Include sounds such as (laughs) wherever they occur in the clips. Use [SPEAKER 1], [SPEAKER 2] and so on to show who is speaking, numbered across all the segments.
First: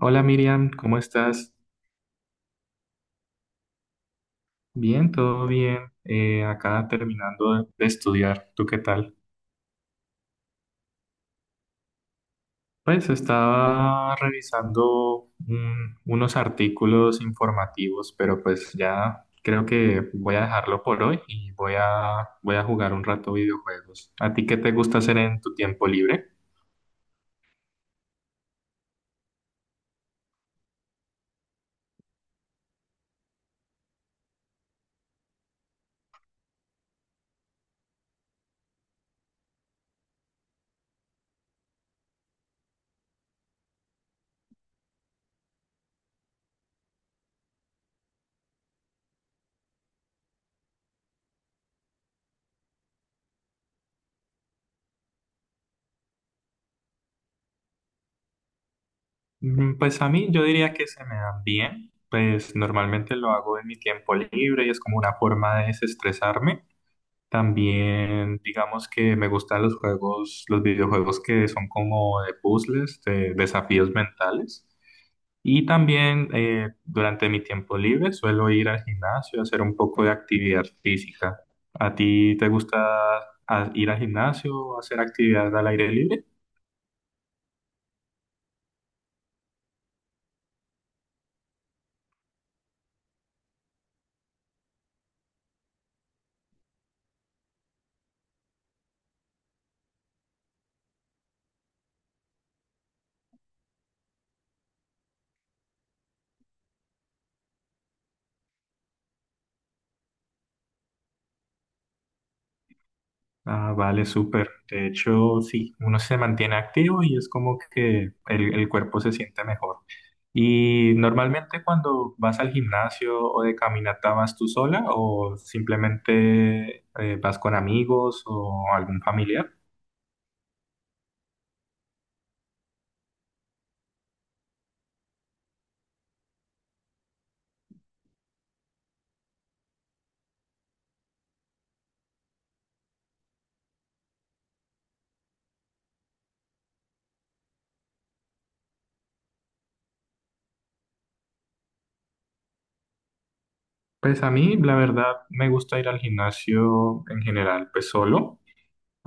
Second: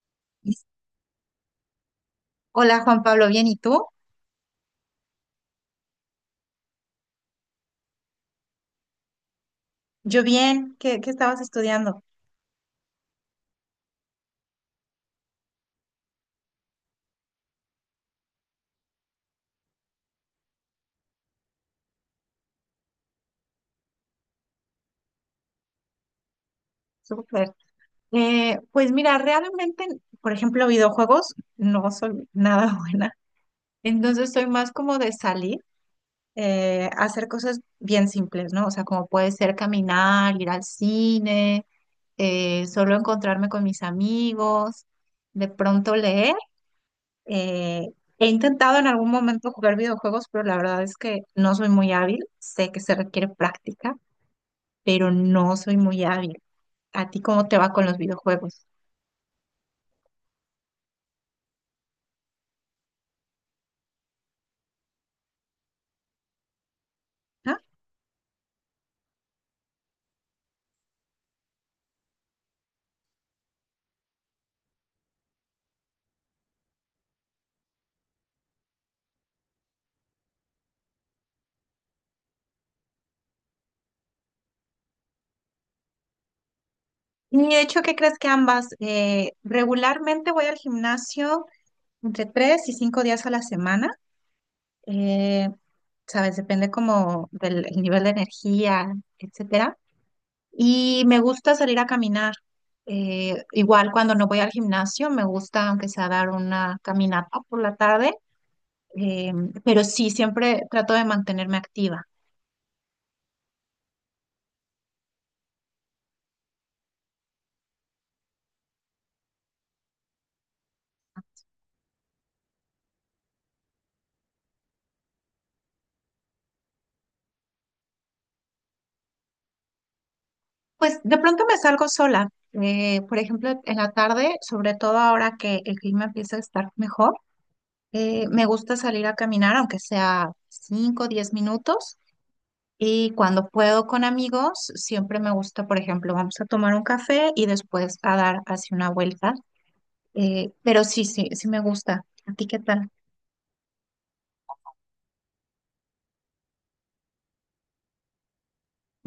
[SPEAKER 1] Hola Miriam, ¿cómo estás?
[SPEAKER 2] Hola Juan Pablo, ¿bien? ¿Y tú?
[SPEAKER 1] Bien, todo bien. Acá terminando de estudiar. ¿Tú qué tal?
[SPEAKER 2] Yo bien, ¿qué estabas estudiando?
[SPEAKER 1] Pues estaba revisando unos artículos informativos, pero pues ya creo que voy a dejarlo por hoy y voy voy a jugar un rato videojuegos. ¿A ti qué te gusta hacer en tu tiempo libre?
[SPEAKER 2] Súper. Pues mira, realmente, por ejemplo, videojuegos, no soy nada (laughs) buena. Entonces soy más como de salir, hacer cosas bien simples, ¿no? O sea, como puede ser caminar, ir al cine, solo encontrarme con mis amigos, de pronto leer. eh, He intentado en algún momento jugar videojuegos, pero la verdad es que no soy muy hábil, sé que se requiere práctica. Pero no soy muy hábil. ¿A ti cómo te va con los videojuegos?
[SPEAKER 1] Mm, pues a mí yo diría que se me dan bien. Pues normalmente lo hago en mi tiempo libre y es como una forma de desestresarme.
[SPEAKER 2] ¿Ah?
[SPEAKER 1] También, digamos que me gustan los juegos, los videojuegos que son como de puzzles, de desafíos mentales. Y también durante mi tiempo libre suelo ir al gimnasio a hacer un poco de actividad física. ¿A ti te gusta ir al gimnasio o hacer actividad al aire libre?
[SPEAKER 2] Y de hecho, ¿qué crees que ambas? Regularmente voy al gimnasio entre 3 y 5 días a la semana. Eh, ¿Sabes? Depende como del el nivel de energía, etcétera. Y me gusta salir a caminar. Igual cuando no voy al gimnasio, me gusta aunque sea dar una caminata por la tarde, eh, pero sí, siempre trato de mantenerme activa.
[SPEAKER 1] Ah, vale, súper. De hecho, sí, uno se mantiene activo y es como que el cuerpo se siente mejor. Y normalmente cuando vas al gimnasio o de caminata, ¿vas tú sola o simplemente vas con amigos o algún familiar?
[SPEAKER 2] Pues de pronto me salgo sola. Por ejemplo, en la tarde, sobre todo ahora que el clima empieza a estar mejor, me gusta salir a caminar, aunque sea 5, o 10 minutos. Y cuando puedo con amigos, siempre me gusta, por ejemplo, vamos a tomar un café y después a dar así una vuelta. Pero sí, sí, sí me gusta. ¿A ti qué tal?
[SPEAKER 1] Pues a mí, la verdad, me gusta ir al gimnasio en general, pues solo,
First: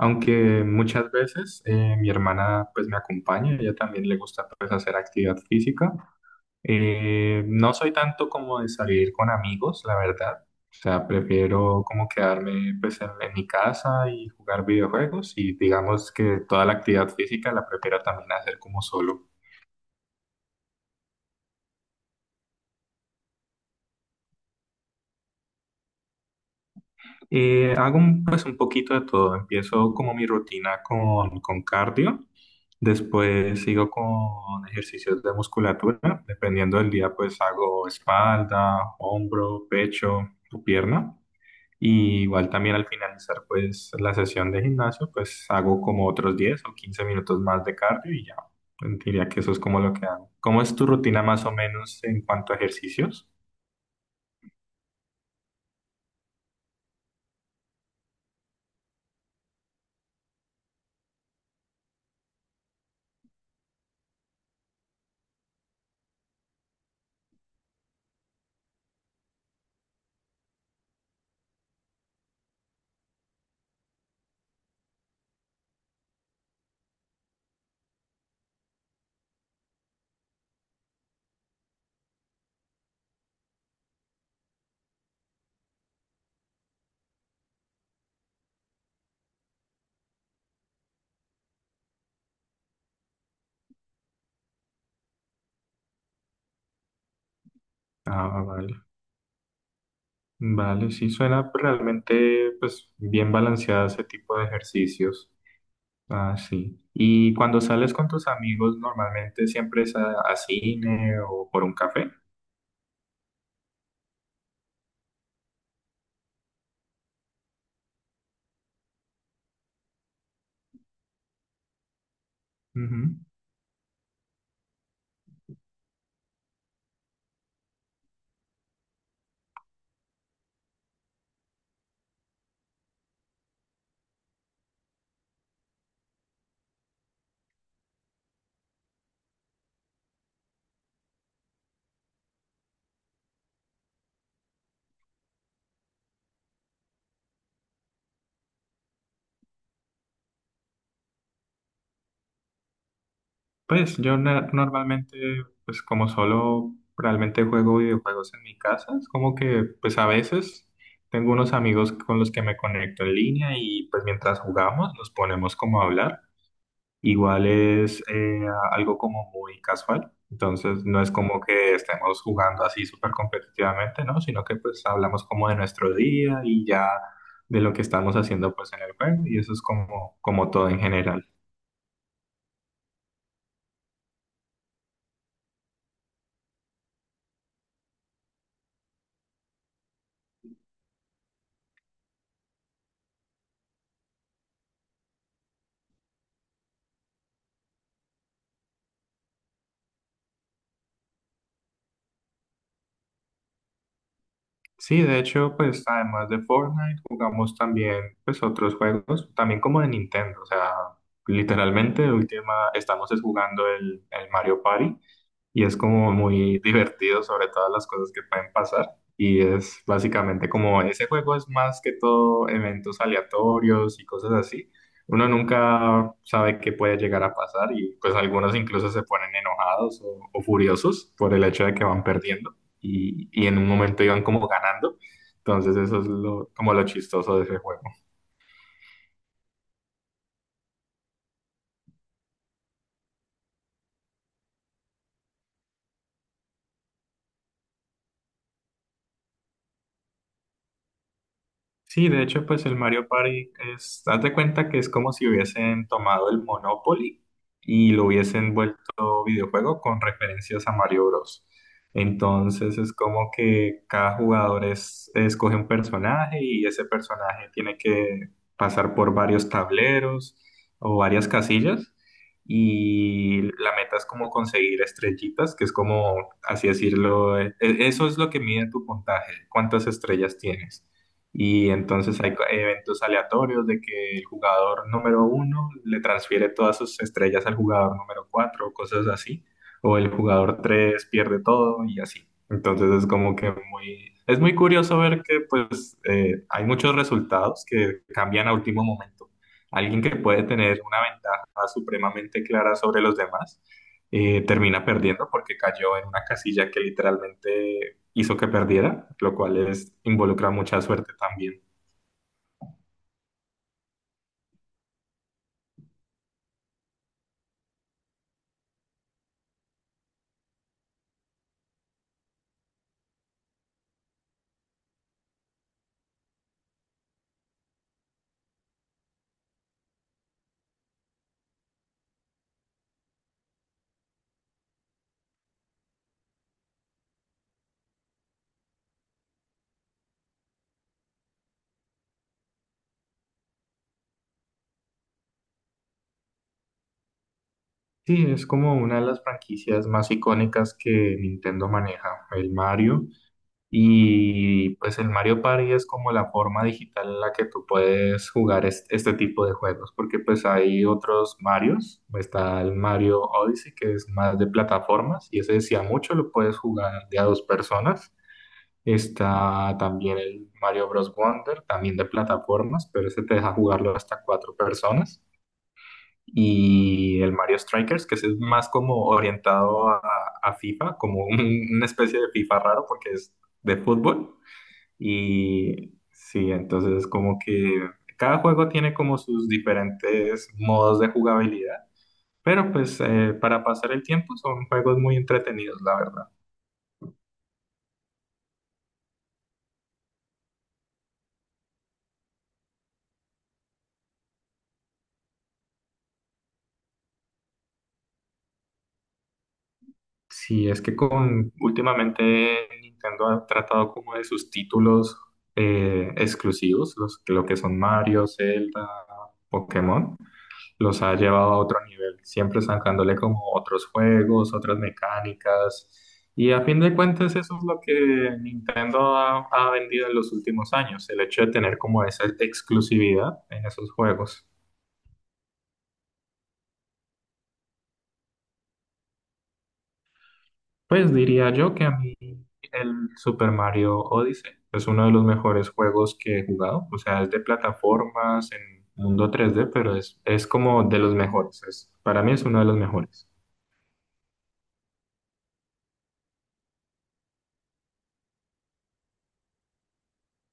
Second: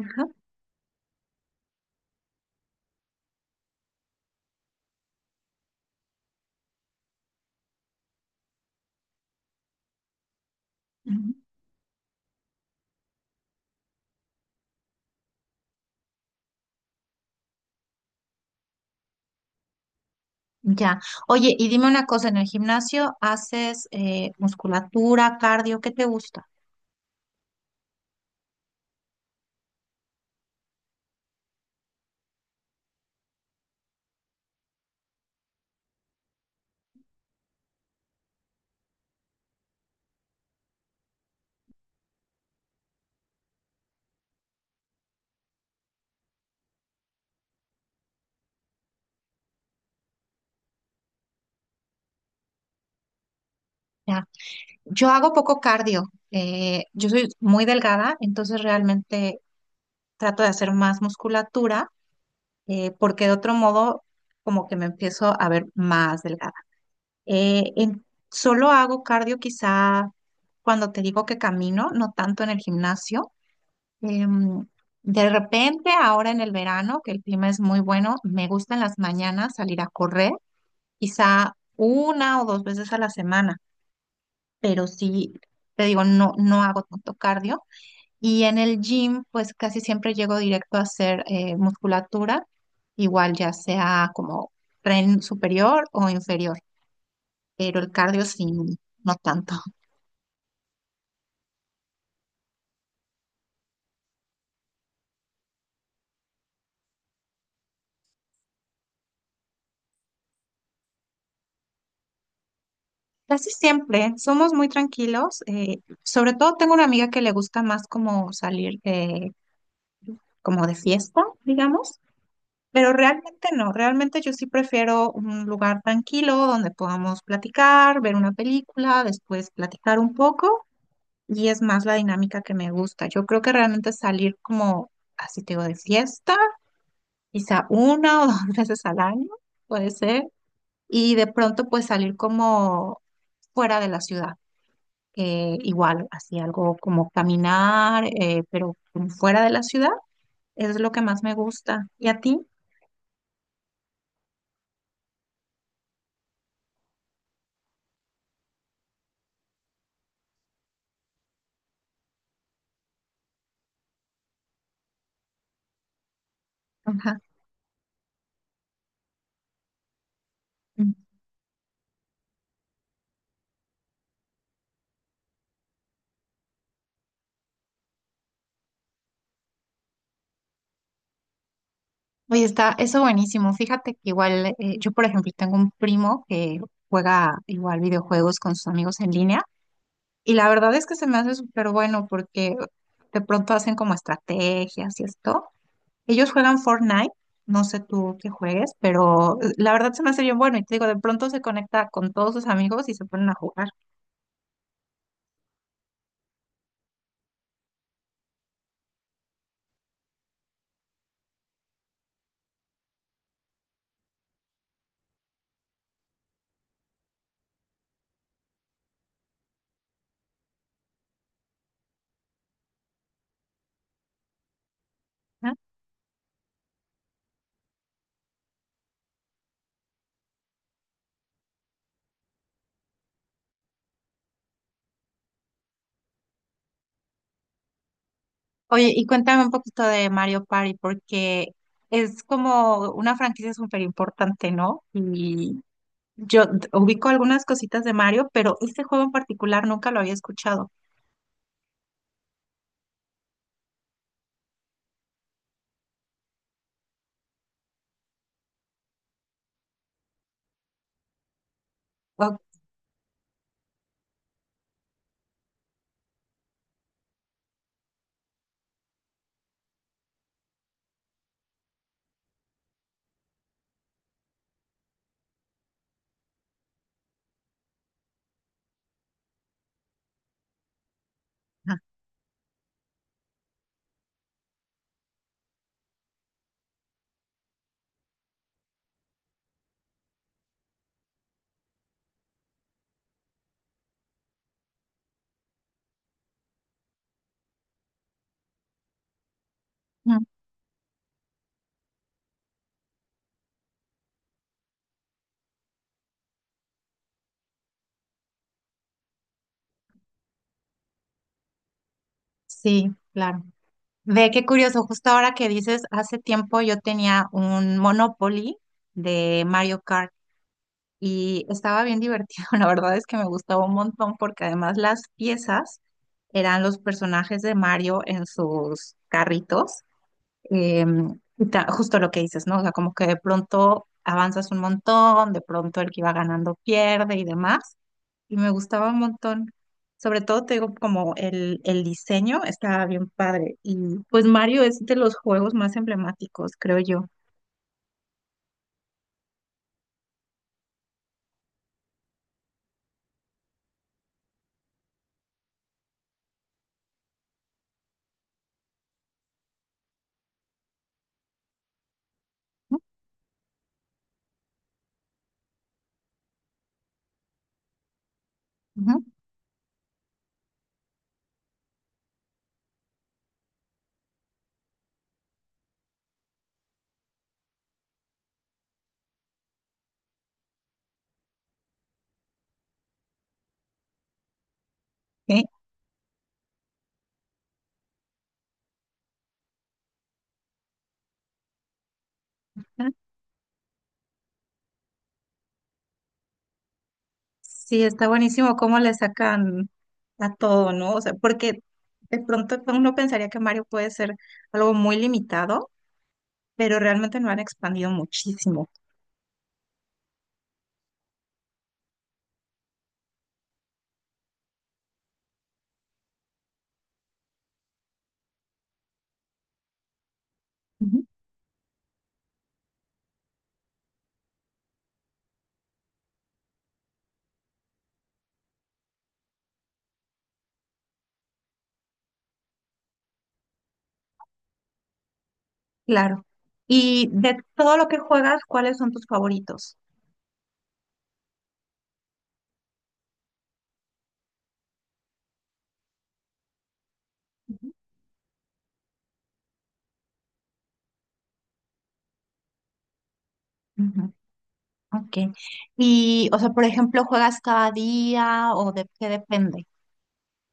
[SPEAKER 2] Ajá.
[SPEAKER 1] muchas veces mi hermana pues me acompaña, a ella también le gusta pues hacer actividad física. No soy tanto como de salir con amigos, la verdad. O sea,
[SPEAKER 2] Ujú.
[SPEAKER 1] prefiero como quedarme pues en mi casa y jugar videojuegos y digamos que toda la actividad física la prefiero también hacer como solo.
[SPEAKER 2] Ya. Oye, y dime una cosa, ¿en el gimnasio haces musculatura, cardio? ¿Qué te gusta?
[SPEAKER 1] Hago pues un poquito de todo. Empiezo como mi rutina con cardio, después sigo con ejercicios de musculatura, dependiendo del día pues hago espalda, hombro, pecho o pierna. Y igual también al finalizar pues la sesión de gimnasio, pues hago como otros 10 o 15 minutos más de cardio y ya. Pues, diría que eso es como lo que hago. ¿Cómo es tu rutina más o menos en cuanto a ejercicios?
[SPEAKER 2] Yo hago poco cardio. Yo soy muy delgada, entonces realmente trato de hacer más musculatura, porque de otro modo como que me empiezo a ver más delgada. Eh, en- Solo hago cardio quizá cuando te digo que camino, no tanto en el gimnasio. Em, de repente, ahora en el verano, que el clima es muy bueno, me gusta en las mañanas salir a correr, quizá una o dos veces a la semana, pero sí, te digo, no, no hago tanto cardio. Y en el gym, pues casi siempre llego directo a hacer musculatura, igual ya sea como tren superior o inferior, pero el cardio
[SPEAKER 1] Ah,
[SPEAKER 2] sí,
[SPEAKER 1] vale.
[SPEAKER 2] no tanto. (laughs)
[SPEAKER 1] Vale, sí suena pues, realmente pues bien balanceada ese tipo de ejercicios. Ah, sí. ¿Y cuando sales con tus amigos normalmente siempre es a cine o por un café?
[SPEAKER 2] Casi siempre somos muy tranquilos, sobre todo tengo una amiga que le gusta más como salir como de fiesta, digamos, pero
[SPEAKER 1] Ujú.
[SPEAKER 2] realmente no, realmente yo sí prefiero un lugar tranquilo donde podamos platicar, ver una película, después platicar un poco. Y es más la dinámica que me gusta. Yo creo que realmente salir como, así te digo, de fiesta, quizá una o (laughs) dos veces al año, puede ser, y de pronto pues salir como fuera de la ciudad, que igual, así algo como caminar, pero como fuera de la ciudad, es lo que más me gusta. ¿Y a ti?
[SPEAKER 1] Pues yo normalmente, pues como solo realmente juego videojuegos en mi casa, es como que pues a veces tengo unos amigos con los que me conecto en línea y pues mientras jugamos nos ponemos como a hablar.
[SPEAKER 2] Ajá.
[SPEAKER 1] Igual es algo como muy casual, entonces
[SPEAKER 2] Mm.
[SPEAKER 1] no es como que estemos jugando así súper competitivamente, ¿no? Sino que pues hablamos como de nuestro día y ya de lo que estamos haciendo pues en el juego y eso es como, como todo en general.
[SPEAKER 2] Oye, está eso buenísimo. Fíjate que igual, yo por ejemplo tengo un primo que juega igual videojuegos con sus amigos en línea. Y la verdad es que se me hace súper bueno porque de pronto hacen como estrategias y esto. Ellos juegan Fortnite, no sé tú qué juegues, pero la verdad se me hace bien bueno. Y te digo, de pronto se conecta con todos sus amigos y se ponen a jugar.
[SPEAKER 1] Sí, de hecho, pues además de Fortnite, jugamos también pues otros juegos, también como de Nintendo, o sea, literalmente última estamos es jugando el Mario Party, y es como muy divertido sobre todas las cosas que pueden pasar. Y es básicamente como ese juego es más que todo eventos aleatorios y cosas así. Uno
[SPEAKER 2] ¿No?
[SPEAKER 1] nunca sabe qué puede llegar a pasar y pues algunos incluso se ponen enojados o furiosos por el hecho de que van perdiendo y en un momento iban como ganando. Entonces eso es lo, como lo chistoso de ese juego.
[SPEAKER 2] Oye, y cuéntame un poquito de Mario Party porque es como una franquicia súper importante, ¿no? Y ubico algunas cositas de Mario, pero este juego en particular nunca lo había escuchado.
[SPEAKER 1] Sí, de hecho, pues el Mario Party es, haz de cuenta que es como si hubiesen tomado el Monopoly y lo hubiesen vuelto videojuego con referencias a Mario Bros.
[SPEAKER 2] Guau.
[SPEAKER 1] Entonces es como que cada jugador es, escoge un personaje y ese personaje tiene que pasar por varios tableros o varias casillas y la meta es como conseguir estrellitas, que es como, así decirlo, eso es lo que mide tu puntaje, cuántas estrellas tienes. Y entonces hay eventos aleatorios de que el jugador número uno le transfiere todas sus estrellas al jugador número cuatro o cosas así. O el jugador tres pierde todo y así. Entonces es como que muy... Es muy curioso ver que pues hay muchos resultados que cambian a último momento. Alguien que
[SPEAKER 2] Ajá.
[SPEAKER 1] puede tener una ventaja supremamente clara sobre los demás termina perdiendo porque cayó en una casilla que literalmente hizo que perdiera, lo cual es, involucra mucha suerte también.
[SPEAKER 2] Sí, claro. Ve qué curioso, justo ahora que dices, hace tiempo yo tenía un Monopoly de Mario Kart y estaba bien divertido, (laughs) la verdad es que me gustaba un montón porque además las piezas eran los personajes de Mario en sus carritos. Justo lo que dices, ¿no? O sea, como que de pronto avanzas un montón, de pronto el que iba ganando pierde y demás y me gustaba un montón. Sobre todo, te digo, como el diseño estaba bien padre. Y pues Mario es de los juegos más emblemáticos, creo yo.
[SPEAKER 1] Sí, es como una de las franquicias más icónicas que Nintendo maneja, el Mario. Y pues el Mario Party es como la forma digital en la que tú puedes jugar este, tipo de juegos, porque pues hay otros Marios, está el
[SPEAKER 2] ¿No?
[SPEAKER 1] Mario Odyssey, que es más de plataformas, y ese decía mucho, lo puedes jugar de a dos personas.
[SPEAKER 2] Ujú.
[SPEAKER 1] Está también el Mario Bros. Wonder, también de plataformas, pero ese te deja jugarlo hasta cuatro personas. Y el Mario Strikers, que ese es más como orientado a FIFA, como una especie de FIFA raro porque es de fútbol.
[SPEAKER 2] Sí.
[SPEAKER 1] Y sí, entonces como que cada juego tiene como sus diferentes modos de jugabilidad, pero pues para pasar el tiempo son juegos muy entretenidos, la verdad.
[SPEAKER 2] Sí, está buenísimo cómo le sacan a todo, ¿no? O sea, porque de pronto uno pensaría que Mario puede ser algo muy limitado, pero realmente lo han expandido muchísimo.
[SPEAKER 1] Sí, es que con últimamente Nintendo ha tratado como de sus títulos exclusivos, los, lo que son Mario, Zelda, Pokémon, los
[SPEAKER 2] Ujú.
[SPEAKER 1] ha llevado a otro nivel, siempre sacándole como otros juegos, otras mecánicas. Y a fin de cuentas eso es lo que Nintendo ha vendido en los últimos años, el hecho de tener como esa exclusividad en esos juegos.
[SPEAKER 2] Claro. Y de todo lo que juegas, ¿cuáles son tus favoritos?
[SPEAKER 1] Pues diría yo que a mí el Super Mario Odyssey es uno de los mejores juegos que he jugado. O sea, es de plataformas en mundo 3D, pero es como de los mejores. Es, para mí es uno de los mejores.
[SPEAKER 2] Ujú. Ok. Y, o sea, por ejemplo, ¿juegas cada día o de qué depende?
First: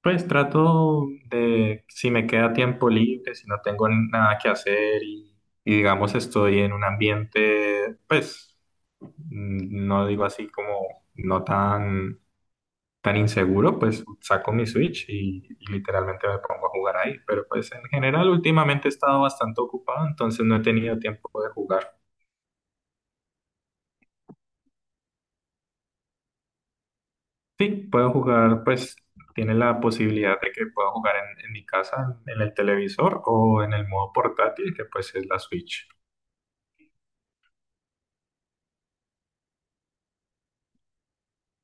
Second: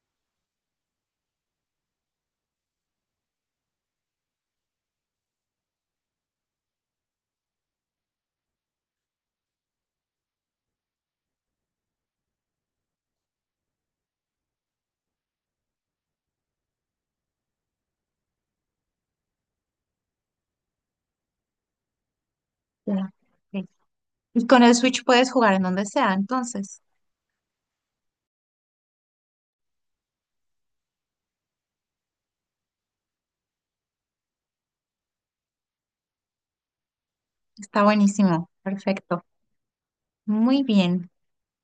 [SPEAKER 1] Pues trato de, si me queda tiempo libre, si no tengo nada que hacer y digamos estoy en un ambiente, pues mm, no digo así como no tan tan inseguro, pues saco mi Switch y literalmente me pongo a jugar ahí. Pero pues en general últimamente he estado bastante ocupado, entonces no he tenido tiempo de jugar.
[SPEAKER 2] Ya, ok. Y con el Switch puedes jugar en donde sea, entonces.
[SPEAKER 1] Sí, puedo jugar, pues tiene la posibilidad de que pueda jugar en mi casa, en el televisor o en el modo portátil, que pues es la Switch.
[SPEAKER 2] Está buenísimo. Perfecto. Muy bien.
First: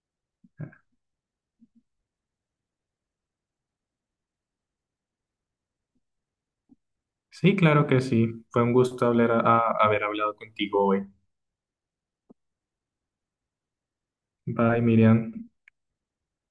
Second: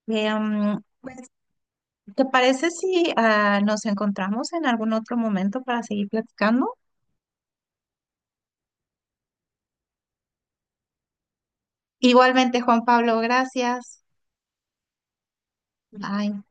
[SPEAKER 2] Pues, ¿te parece si nos encontramos en algún otro momento para seguir platicando?
[SPEAKER 1] Sí, claro que sí. Fue un gusto hablar haber hablado contigo hoy.
[SPEAKER 2] Igualmente, Juan Pablo, gracias.
[SPEAKER 1] Bye, Miriam.
[SPEAKER 2] Bye.